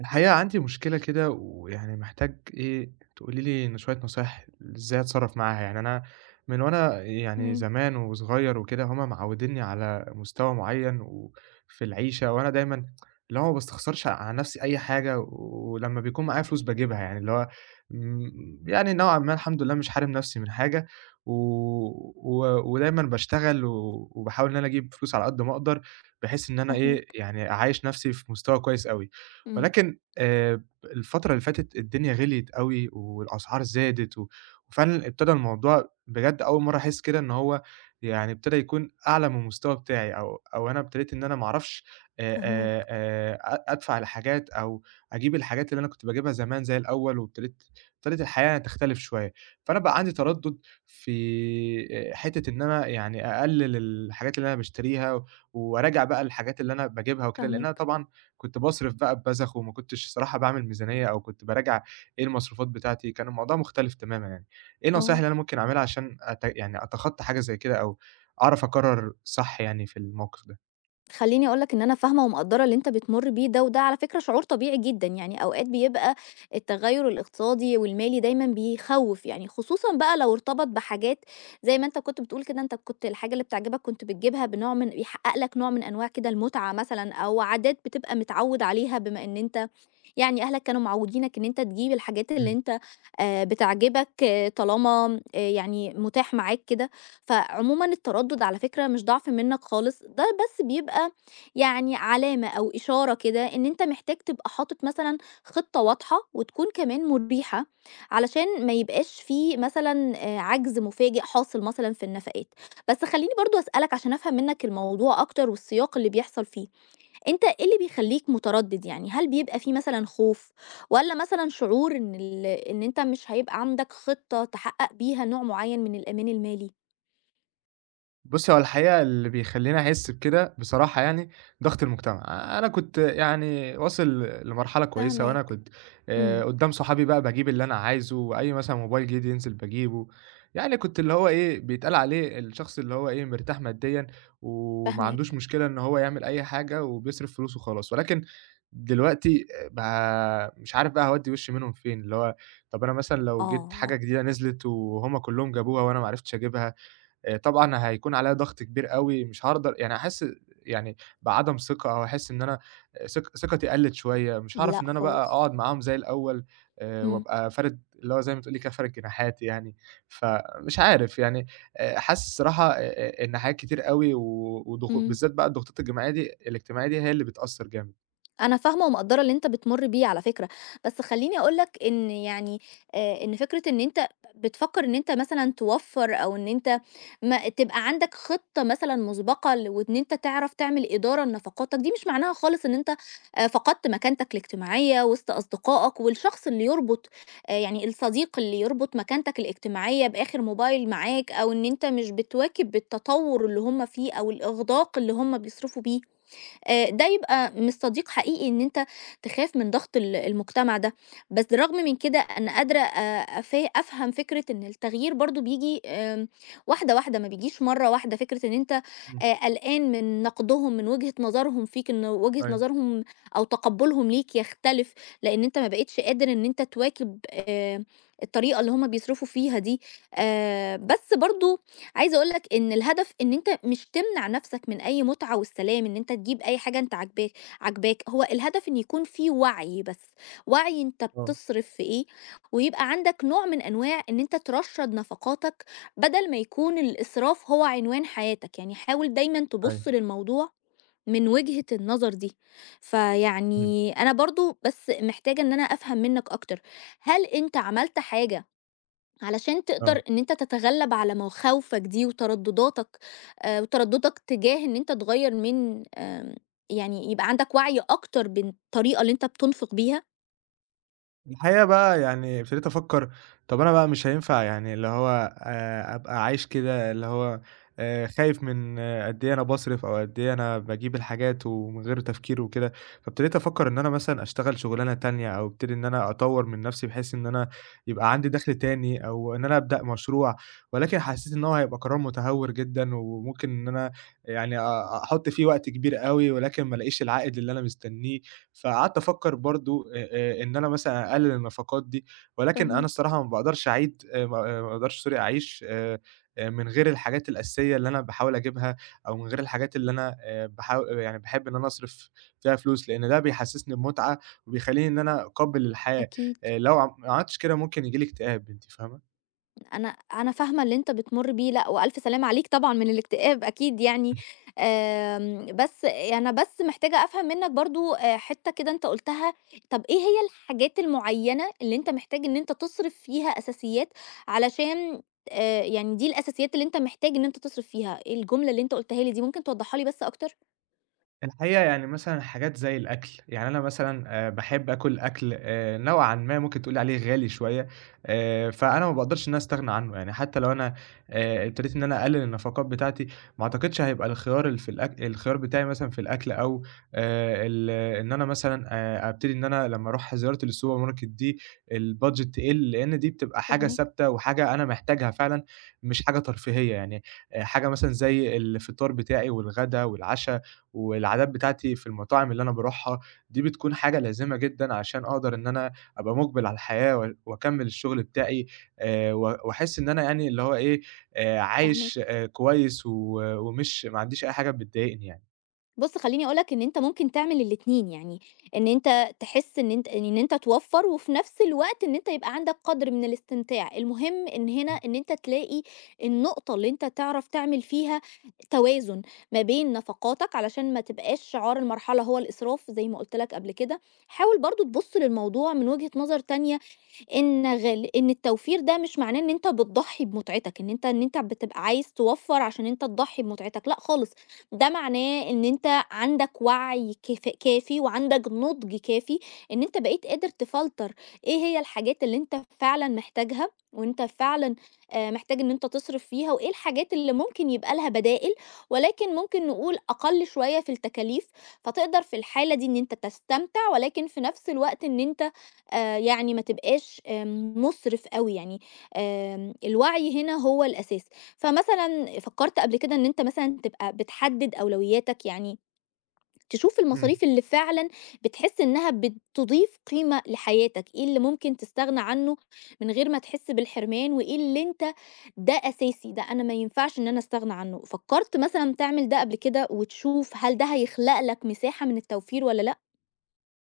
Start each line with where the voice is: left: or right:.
right: الحقيقة عندي مشكلة كده ويعني محتاج إيه تقولي لي شوية نصايح. إزاي أتصرف معاها؟ يعني أنا من وأنا يعني
left: تمام،
right: زمان وصغير وكده هما معوديني على مستوى معين وفي العيشة، وأنا دايما اللي هو ما بستخسرش على نفسي أي حاجة، ولما بيكون معايا فلوس بجيبها، يعني اللي هو يعني نوعا ما الحمد لله مش حارم نفسي من حاجة. و... ودايما بشتغل وبحاول إن أنا أجيب فلوس على قد ما أقدر، بحيث إن أنا إيه،
left: فاهماك،
right: يعني أعايش نفسي في مستوى كويس أوي.
left: إمم،
right: ولكن الفترة اللي فاتت الدنيا غِليِت أوي والأسعار زادت، و وفعلًا ابتدى الموضوع بجد. أول مرّة أحس كده إن هو يعني ابتدى يكون أعلى من المستوى بتاعي، أو أنا ابتديت إن أنا ما أعرفش آآ
left: فاهماك،
right: أ أدفع لحاجات، أو أجيب الحاجات اللي أنا كنت باجيبها زمان زي الأول، ابتدت الحياة تختلف شوية. فأنا بقى عندي تردُّد في حتّة إن أنا يعني أقلِّل الحاجات اللي أنا باشتريها، وأراجع بقى الحاجات اللي أنا باجيبها وكده، لإنّها
left: فاهماك،
right: طبعًا كنت باصرف بقى ببذخ، وما كنتش الصراحة باعمل ميزانية أو كنت باراجع إيه المصروفات بتاعتي. كان الموضوع مختلف تمامًا يعني. إيه النصايح
left: آه،
right: اللي أنا ممكن أعملها عشان يعني أتخطى حاجة زي كده، أو أعرف أقرر صح يعني في الموقف ده؟
left: خلّيني أقول لك إن أنا فاهمة ومقدّرة اللي أنت بتمُر بيه ده، وده على فكرة شعور طبيعي جدًا، يعني أوقات بيبقى التغيُّر الاقتصادي والمالي دايمًا بيخوّف يعني، خصوصًا بقى لو ارتبط بحاجات زي ما أنت كنت بتقول كده، أنت كنت الحاجة اللي بتعجبك كنت بتجيبها بنوع من بيحقق لك نوع من أنواع كده المتعة مثلًا، أو عادات بتبقى متعوّد عليها بما إن أنت يعني أهلك كانوا معوّدينك إن أنت تجيب الحاجات اللي
right: إمم.
left: أنت بتعجبك طالما يعني متاح معاك كده، فعمومًا التردُّد على فكرة مش ضعف منّك خالص، ده بس بيبقى يعني علامة أو إشارة كده إن أنت محتاج تبقى حاطط مثلًا خطة واضحة وتكون كمان مُريحة، علشان ما يبقاش في مثلًا عَجْز مفاجئ حاصل مثلًا في النفقات. بس خلّيني برضه أسألك عشان أفهم منّك الموضوع أكتر والسياق اللي بيحصل فيه، أنت إيه اللي بيخلّيك متردد يعني؟ هل بيبقى في مثلًا خوف، والّا مثلًا شعور إن أنت مش هيبقى عندك خطة تحقق بيها نوع معين من الأمان المالي؟
right: بُصّي، هو الحقيقة اللي بيخلّيني أحس بكده بصراحة يعني ضغط المجتمع. أنا كنت يعني واصل لمرحلة كويسة، وأنا
left: فاهماك،
right: كنت
left: إمم،
right: قدّام صحابي بقى باجيب اللي أنا عايزه، وأي مثلًا موبايل جديد ينزل باجيبه، يعني كنت اللي هو إيه، بيتقال عليه الشخص اللي هو إيه، مرتاح ماديًا وما عندوش
left: فاهماك.
right: مشكلة إن هو يعمل أي حاجة وبيصرف فلوسه وخلاص. ولكن دلوقتي بقى مش عارف بقى هاودّي وشّي منهم فين، اللي هو طَب أنا مثلًا لو جِبت حاجة
left: آه.
right: جديدة نزلت وهُم كلّهم جابوها وأنا ما عرفتش أجيبها، طبعًا هيكون عليّا ضغط كبير أوي، مش هاقدر يعني هاحس يعني بعدم ثقة، أو هاحس إن أنا آه، ثق ثقتي قَلِّت شوية، مش هاعرف
left: لأ
right: إن أنا بقى
left: خالص.
right: أقعد معاهم زي الأول،
left: إمم،
right: وأبقى فارد اللي هو زي ما تقولي كده فارد جناحاتي يعني. فمش عارف يعني حاسس الصراحة إن حاجات كتير أوي، و
left: إمم.
right: بالذات بقى الضغوطات الجماعية دي الاجتماعية دي هي اللي بتأثّر جامد.
left: أنا فاهمة ومقدّرة اللي أنت بتمُر بيه على فكرة، بس خلّيني أقول لك إن يعني إن فكرة إن أنت بتفكّر إن أنت مثلًا توفّر أو إن أنت ما تبقى عندك خطة مثلًا مُسبقة وإن أنت تعرف تعمل إدارة لنفقاتك، دي مش معناها خالص إن أنت فقدت مكانتك الاجتماعية وسط أصدقائك، والشخص اللي يربط يعني الصديق اللي يربط مكانتك الاجتماعية بآخر موبايل معاك أو إن أنت مش بتواكب التطوّر اللي هُم فيه أو الإغداق اللي هُم بيصرفوا بيه. ده يبقى مش صديق حقيقي إن أنت تخاف من ضغط المجتمع ده، بس رغم من كده أنا قادرة أ أف أفهم فكرة إن التغيير برضه بييجي واحدة، واحدة، ما بيجيش مرّة واحدة، فكرة إن أنت
right: إمم.
left: قلقان من نقدهم، من وجهة نظرهم فيك، إن وجهة
right: أيوه،
left: نظرهم أو تقبُّلهم ليك يختلف، لإن أنت ما بقيتش قادر إن أنت تواكب الطريقة اللي هُم بيصرفوا فيها دي، بس برضه عايزة اقول لك إن الهدف إن أنت مش تمنع نفسك من أي متعة والسلام، إن أنت تجيب أي حاجة أنت عاجباك، هو الهدف إن يكون في وعي بس، وعي أنت
right: آه،
left: بتصرف في إيه، ويبقى عندك نوع من أنواع إن أنت ترشّد نفقاتك بدل ما يكون الإسراف هو عنوان حياتك، يعني حاول دايمًا
right: أيوه،
left: تبُص للموضوع من وجهة النظر دي.
right: إمم،
left: فيعني أنا برضه بس محتاجة إن أنا أفهم منّك أكتر، هل أنت عملت حاجة علشان
right: آه.
left: تقدر إن أنت تتغلب على مخاوفك دي وتردداتك وترددك تجاه إن أنت تغيّر من يعني يبقى عندك وعي أكتر بالطريقة اللي أنت بتنفق بيها؟
right: الحقيقة بقى يعني ابتديت أفكّر، طَب أنا بقى مش هينفع يعني اللي هو أبقى عايش كده، اللي هو خايف من، قد إيه أنا باصرف، أو قد إيه أنا باجيب الحاجات ومن غير تفكير وكده. فابتديت أفكّر إن أنا مثلًا أشتغل شُغلانة تانية، أو أبتدي إن أنا أطوّر من نَفْسي بحيث إن أنا يبقى عندي دَخْل تاني، أو إن أنا أبدأ مشروع. ولكن حسّيت إن هو هيبقى قرار متهوِّر جدًا، وممكن إن أنا يعني أحُط فيه وقت كبير أوي، ولكن ما ألاقيش العائد اللي أنا مستنّيه. فقعدت أفكّر برضه إن أنا مثلًا أقلِّل النفقات دي. ولكن أنا
left: فاهماك.
right: الصراحة ما باقدرش أعيد ما آه، ما باقدرش sorry أعيش من غير الحاجات الأساسية اللي أنا باحاول أجيبها، أو من غير الحاجات اللي أنا باحاو يعني باحب إن أنا أصرف فيها فلوس، لإن ده بيحسّسني بمتعة وبيخلّيني إن أنا أقبّل الحياة.
left: أكيد.
right: لو ما عملتش كده ممكن ييجي لي اكتئاب، أنتِ فاهمة؟
left: أنا أنا فاهمة اللي أنت بتمُر بيه، لأ وألف سلامة عليك طبعًا من الاكتئاب أكيد يعني، بس أنا بس محتاجة أفهم منّك برضه حتّة كده أنت قُلتها، طَب إيه هي الحاجات المعيّنة اللي أنت محتاج إن أنت تصرف فيها أساسيات علشان يعني دي الأساسيات اللي أنت محتاج إن أنت تصرف فيها، إيه الجملة اللي أنت قُلتها لي دي ممكن توضّحها لي بس أكتر؟
right: الحقيقة يعني مثلًا حاجات زي الأكل. يعني أنا مثلًا باحب آكل أكل نوعًا ما ممكن تقول عليه غالي شوية. فأنا ما باقدرش إن أنا أستغنى عنه. يعني حتى لو أنا ابتديت إن أنا أقلل النفقات بتاعتي، ما أعتقدش هيبقى الخيار اللي في الخيار بتاعي مثلًا في الأكل، أو ال إن أنا مثلًا أبتدي إن أنا لمّا أروح زيارة السوبر ماركت دي البادجت تقل، لإن دي بتبقى حاجة
left: فاهماك،
right: ثابتة وحاجة أنا محتاجها فعلًا، مش حاجة ترفيهية يعني. حاجة مثلًا زي الفطار بتاعي والغدا والعشا. والعادات بتاعتي في المطاعم اللي أنا باروحها دي بتكون حاجة لازمة جدًا عشان أقدر إن أنا أبقى مُقبِل على الحياة، و وأكمّل الشغل بتاعي، و وأحس إن أنا يعني اللي هو إيه، عايش
left: فاهماك.
right: كويس، و ما عنديش أي حاجة بتضايقني يعني.
left: بُص، خلّيني أقول لك إن أنت ممكن تعمل الاتنين، يعني إن أنت تحس إن أنت توفّر وفي نفس الوقت إن أنت يبقى عندك قدْر من الاستمتاع، المهم إن هنا إن أنت تلاقي النقطة اللي أنت تعرف تعمل فيها توازن ما بين نفقاتك علشان ما تبقاش شعار المرحلة هو الإسراف زي ما قُلت لك قبل كده، حاول برضه تبُص للموضوع من وجهة نظر تانية إن التوفير ده مش معناه إن أنت بتضحّي بمتعتك، إن أنت بتبقى عايز توفّر عشان أنت تضحّي بمتعتك، لأ خالص، ده معناه إن أنت عندك وعي كافي وعندك نضج كافي إن أنت بقيت قادر تفلتر إيه هي الحاجات اللي أنت فعلًا محتاجها، وأنت فعلًا محتاج إن أنت تصرف فيها، وإيه الحاجات اللي ممكن يبقى لها بدائل، ولكن ممكن نقول أقل شوية في التكاليف، فتقدر في الحالة دي إن أنت تستمتع، ولكن في نفس الوقت إن أنت يعني ما تبقاش مُسرف أوي يعني، الوعي هنا هو الأساس. فمثلًا فكرت قبل كده إن أنت مثلًا تبقى بتحدد أولوياتك، يعني تشوف
right: إمم.
left: المصاريف اللي فعلًا بتحس إنها بتضيف قيمة لحياتك، إيه اللي ممكن تستغنى عنه من غير ما تحس بالحرمان، وإيه اللي أنت ده أساسي، ده أنا ما ينفعش إن أنا أستغنى عنه. فكرت مثلًا تعمل ده قبل كده وتشوف هل ده هيخلق لك مساحة من التوفير والّا لأ؟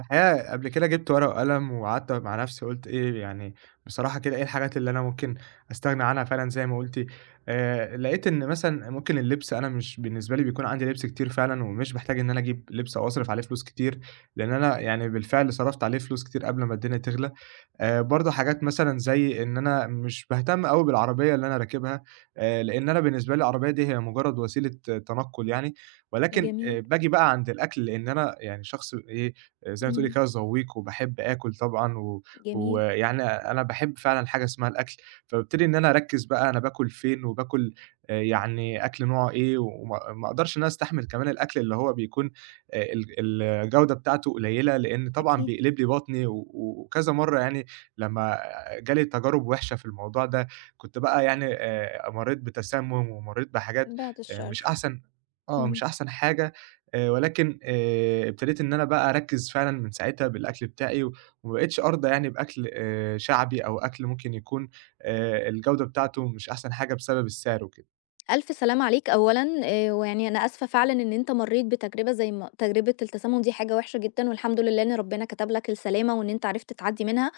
right: الحقيقة قبل كده جِبت ورقة وقلم وقعدت مع نفسي. قُلت إيه يعني بصراحة كده إيه الحاجات اللي أنا ممكن أستغنى عنها فعلًا زي ما قُلتِ. لقيت إن مثلًا ممكن اللبس، أنا مش بالنسبة لي بيكون عندي لبس كتير فعلًا، ومش باحتاج إن أنا أجيب لبس أو أصرف عليه فلوس كتير، لإن أنا يعني بالفعل صرفت عليه فلوس كتير قبل ما الدنيا تغلى. برضه حاجات مثلًا زي إن أنا مش باهتم أوي بالعربية اللي أنا راكبها، لإن أنا بالنسبة لي العربية دي هي مجرد وسيلة تنقل يعني. ولكن
left: جميل،
right: باجي بقى عند الأكل، لإن أنا يعني شخص إيه، زي ما تقولي
left: إمم،
right: كده زوّيق، وباحب آكل طبعًا، و
left: جميل،
right: ويعني أنا باحب فعلًا حاجة اسمها الأكل. فبابتدي إن أنا أركّز، بقى أنا باكل فين وباكل يعني أكل نوعه إيه. وما ما أقدرش إن أنا أستحمل كمان الأكل اللي هو بيكون ال الجودة بتاعته قليلة، لإن طبعًا
left: أكيد.
right: بيقلب لي بطني، و وكذا مرّة يعني لمّا جالي تجارب وِحشة في الموضوع ده. كنت بقى يعني مرّيت بتسمُّم ومرّيت بحاجات.
left: بعد
right: آآ مش
left: الشر.
right: أحسن
left: إمم.
right: مش أحسن حاجة. ولكن ابتديت إن أنا بقى أركّز فعلًا من ساعتها بالأكل بتاعي، وما بقيتش أرضى يعني بأكل شعبي، أو أكل ممكن يكون الجودة بتاعته مش أحسن حاجة بسبب السعر وكده.
left: ألف سلام عليك أولًا، ويعني أنا آسفة فعلًا إن أنت مرّيت بتجربة زي ما تجربة التسمم دي حاجة وحشة جدًا، والحمد لله إن ربنا كتب لك السلامة وإن أنت عرفت تعدّي منها،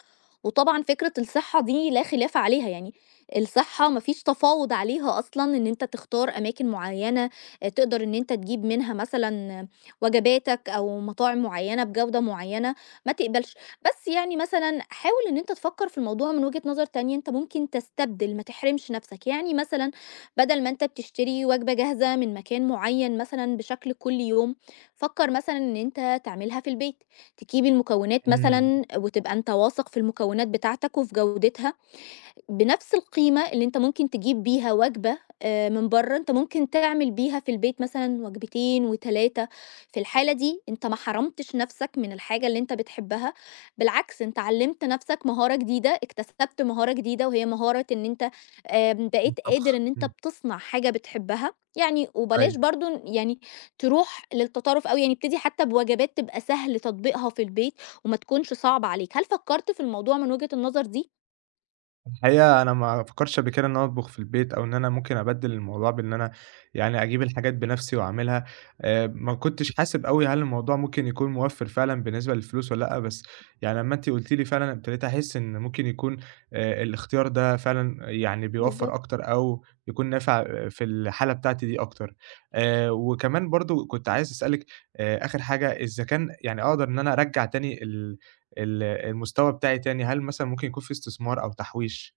left: وطبعًا فكرة الصحة دي لا خلاف عليها يعني، الصحة ما فيش تفاوض عليها أصلًا إن أنت تختار أماكن معيّنة تقدر إن أنت تجيب منها مثلًا وجباتك أو مطاعم معيّنة بجودة معيّنة ما تقبلش، بس يعني مثلًا حاول إن أنت تفكّر في الموضوع من وجهة نظر تانية، أنت ممكن تستبدل ما تحرمش نَفْسك، يعني مثلًا بدل ما أنت بتشتري وجبة جاهزة من مكان معين مثلًا بشكل كل يوم، فكر مثلًا إن أنت تعملها في البيت، تجيب المكونات
right: إمم.
left: مثلًا وتبقى أنت واثق في المكونات بتاعتك وفي جودتها بنفس القيمة اللي أنت ممكن تجيب بيها وجبة من بره أنت ممكن تعمل بيها في البيت مثلا وجبتين وتلاتة في الحالة دي أنت ما حرمتش نفسك من الحاجة اللي أنت بتحبها بالعكس أنت علمت نفسك مهارة جديدة اكتسبت مهارة جديدة وهي مهارة أن أنت بقيت قادر
right: طبخ،
left: أن أنت
right: إمم.
left: بتصنع حاجة بتحبها يعني وبلاش
right: أيوه.
left: برضو يعني تروح للتطرف أوي يعني ابتدي حتى بوجبات تبقى سهل تطبيقها في البيت وما تكونش صعبة عليك هل فكرت في الموضوع من وجهة النظر دي؟
right: الحقيقة أنا ما فكرتش قبل كده إن أنا أطبخ في البيت، أو إن أنا ممكن أبدِّل الموضوع بإن أنا يعني أجيب الحاجات بنفسي وأعملها. ما كنتش حاسب أوي هل الموضوع ممكن يكون موفّر فعلًا بالنسبة للفلوس والّا لأ. بس يعني لمّا أنتِ قُلتِ لي فعلًا ابتديت أحس إن ممكن يكون الاختيار ده فعلًا يعني بيوفّر
left: بالظبط
right: أكتر، أو يكون نافع في الحالة بتاعتي دي أكتر. وكمان برضه كنت عايز أسألِك آخر حاجة، إذا كان يعني أقدر إن أنا أرجّع تاني ال ال المستوى بتاعي تاني، هل مثلًا ممكن يكون في استثمار أو تحويش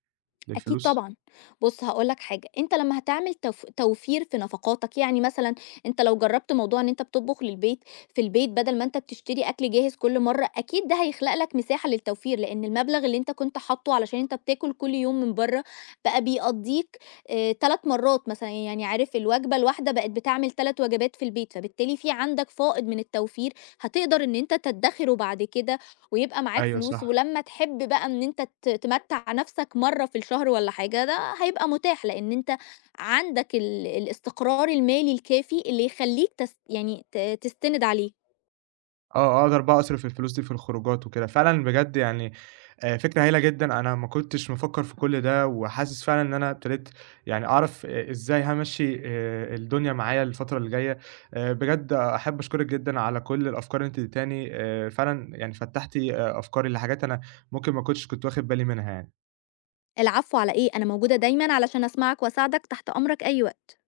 left: أكيد
right: للفلوس؟
left: طبعًا. بُص هاقول لك حاجة، أنت لمّا هتعمل توفير في نفقاتك، يعني مثلًا أنت لو جرّبت موضوع إن أنت بتطبخ للبيت في البيت بدل ما أنت بتشتري أكل جاهز كل مرّة، أكيد ده هيخلق لك مساحة للتوفير، لإن المبلغ اللي أنت كنت حاطّه علشان أنت بتاكل كل يوم من برّه، بقى بيقضّيك 3 مرّات مثلًا، يعني عارف الوجبة الواحدة بقت بتعمل 3 وجبات في البيت، فبالتالي في عندك فائض من التوفير هتقدر إن أنت تدّخره بعد كده ويبقى معاك
right: أيوه
left: فلوس،
right: صح،
left: ولمّا تحب بقى إن أنت تمتّع نَفْسك مرّة في الشهر والّا حاجة، ده هيبقى متاح لإن أنت عندك الاستقرار المالي الكافي اللي يخلّيك يعني تستند عليه.
right: أقدر بقى أصرف الفلوس دي في الخروجات وكده. فعلًا بجد يعني، فكرة هايلة جدًا. أنا ما كنتش مفكّر في كل ده، وحاسس فعلًا إن أنا ابتديت يعني أعرف إزاي هامشّي الدنيا معايا الفترة اللي جاية. بجد أحب أشكرِك جدًا على كل الأفكار اللي أنتِ اديتيهاني، فعلًا يعني فتّحتِ أفكاري لحاجات أنا ممكن ما كنتش كنت واخد بالي منها يعني.
left: العفو على إيه، أنا موجودة دايمًا علشان أسمعك وأساعدك، تحت أمرك أي وقت.